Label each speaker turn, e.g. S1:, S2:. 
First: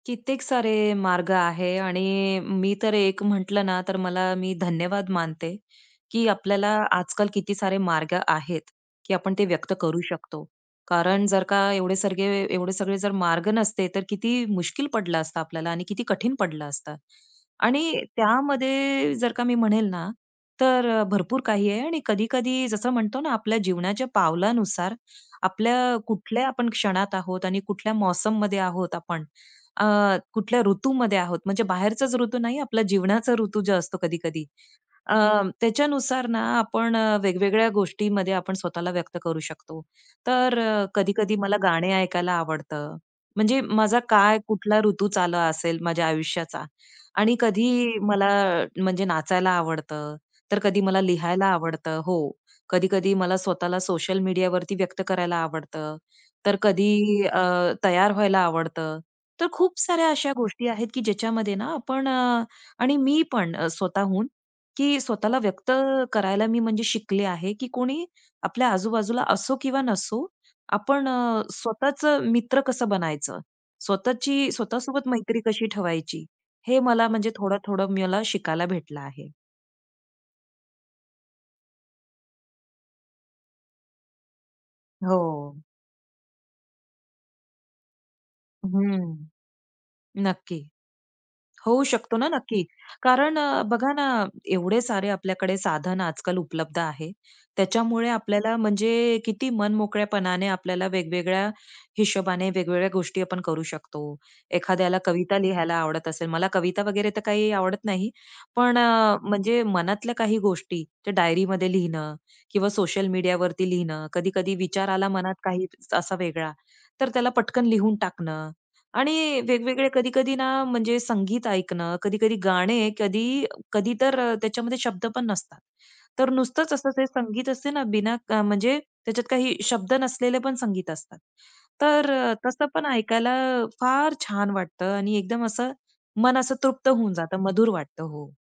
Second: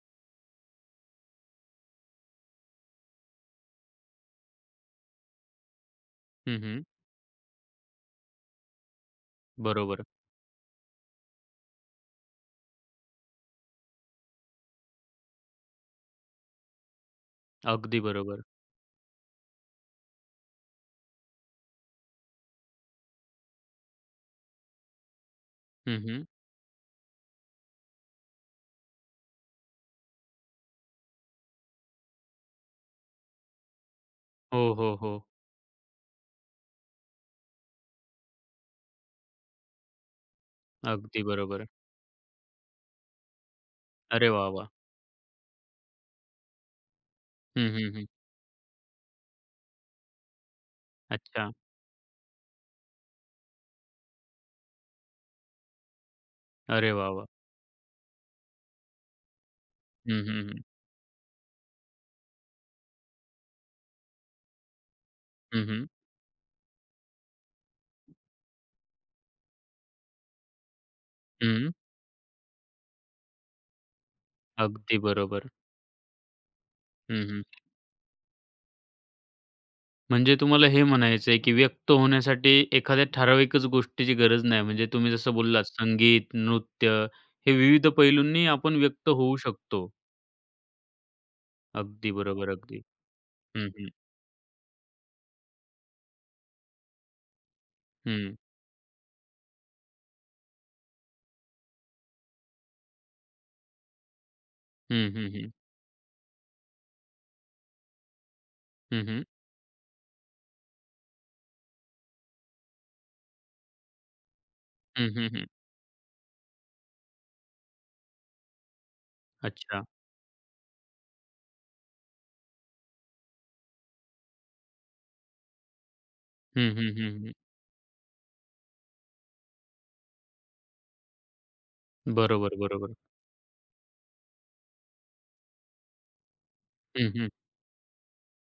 S1: कित्येक सारे मार्ग आहे आणि अ, मी तर एक म्हटलं ना तर मला मी धन्यवाद मानते, की
S2: हं,
S1: आपल्याला
S2: हं.
S1: आजकाल किती सारे मार्ग आहेत, की आपण ते व्यक्त करू
S2: बरोबर.
S1: शकतो कारण जर का एवढे सगळे एवढे सगळे जर मार्ग नसते, तर किती मुश्कील पडलं असता आपल्याला आणि किती कठीण पडलं असतं. आणि
S2: अगदी बरोबर.
S1: त्यामध्ये जर का मी म्हणेल ना तर अ, भरपूर काही आहे आणि कधी-कधी जसं म्हणतो ना आपल्या जीवनाच्या पावलानुसार आपल्या
S2: हं, हं.
S1: कुठल्या आपण क्षणात आहोत आणि कुठल्या मौसममध्ये आहोत आपण. अ, कुठल्या ऋतूमध्ये आहोत. म्हणजे बाहेरचाच ऋतू नाही, आपला जीवनाचा ऋतू जो असतो कधी-कधी.
S2: हो, हो,
S1: अ,
S2: हो.
S1: त्याच्यानुसार ना आपण अ, वेगवेगळ्या गोष्टीमध्ये आपण स्वतःला व्यक्त करू शकतो. तर अ,
S2: अगदी
S1: कधी-कधी मला
S2: बरोबर आहे.
S1: गाणे ऐकायला आवडतं, म्हणजे माझा
S2: अरे
S1: काय
S2: वाह! वाह!
S1: कुठला ऋतूच आला असेल माझ्या आयुष्याचा. आणि
S2: हं,
S1: कधी
S2: हं, हं.
S1: मला अ, म्हणजे नाचायला आवडतं, तर कधी मला लिहायला
S2: अच्छा.
S1: आवडतं. हो. कधी-कधी मला स्वतःला सोशल मीडियावरती व्यक्त करायला आवडतं, तर
S2: अरे वाह!
S1: कधी
S2: वाह!
S1: अ, तयार व्हायला आवडतं. तर खूप साऱ्या
S2: हं,
S1: अशा
S2: हं, हं.
S1: गोष्टी आहेत, की ज्याच्यामध्ये ना आपण अ, आणि मी पण अ, स्वतःहून की स्वतःला
S2: हं,
S1: व्यक्त
S2: हं.
S1: करायला मी म्हणजे शिकले आहे, की कोणी आपल्या आजूबाजूला असो किंवा नसो, आपण अ,
S2: हं.
S1: स्वतःचं मित्र कसं बनायचं, स्वतःची
S2: अगदी
S1: स्वतःसोबत मैत्री
S2: बरोबर.
S1: कशी ठेवायची हे मला
S2: हं,
S1: म्हणजे
S2: हं.
S1: थोडं-थोडं मला शिकायला भेटलं आहे.
S2: म्हणजे तुम्हाला हे म्हणायचं आहे, की व्यक्त होण्यासाठी एखाद्या ठराविकच गोष्टीची गरज नाही म्हणजे तुम्ही जसं
S1: हो.
S2: बोललात संगीत, नृत्य हे विविध पैलूंनीही आपण व्यक्त
S1: हं.
S2: होऊ शकतो.
S1: नक्की. होऊ
S2: अगदी
S1: शकतो ना
S2: बरोबर.
S1: नक्की.
S2: अगदी.
S1: कारण अ,
S2: हं, हं.
S1: बघा ना एवढे सारे आपल्याकडे साधन आजकाल उपलब्ध आहे त्याच्यामुळे
S2: हं.
S1: आपल्याला म्हणजे अ, किती मनमोकळ्यापणाने आपल्याला वेगवेगळ्या हिशोबाने वेगवेगळ्या गोष्टी आपण करू शकतो. एखाद्याला
S2: हं, हं,
S1: कविता
S2: हं.
S1: लिहायला आवडत असेल. मला कविता वगैरे तर काही आवडत नाही. पण
S2: हं,
S1: अ,
S2: हं.
S1: म्हणजे मनातल्या काही गोष्टी त्या डायरीमध्ये लिहिणं किंवा सोशल मीडियावरती लिहिणं, कधी-कधी विचार
S2: हं,
S1: आला
S2: हं,
S1: मनात
S2: हं.
S1: काही असा वेगळा तर त्याला पटकन लिहून टाकणं आणि
S2: अच्छा.
S1: वेगवेगळे कधी-कधी ना म्हणजे संगीत ऐकणं, कधी-कधी गाणे कधी कधी तर अ, त्याच्यामध्ये शब्द पण नसतात. तर नुसतंच
S2: हं,
S1: असं
S2: हं,
S1: ते
S2: हं, हं.
S1: संगीत असते ना बिना क म्हणजे त्याच्यात काही शब्द नसलेले पण संगीत असतात. तर अ,
S2: बरोबर,
S1: तसं पण
S2: बरोबर.
S1: ऐकायला अ, फार छान वाटतं आणि एकदम असं मन असं तृप्त
S2: हं,
S1: होऊन
S2: हं.
S1: जातं मधुर वाटतं. हो.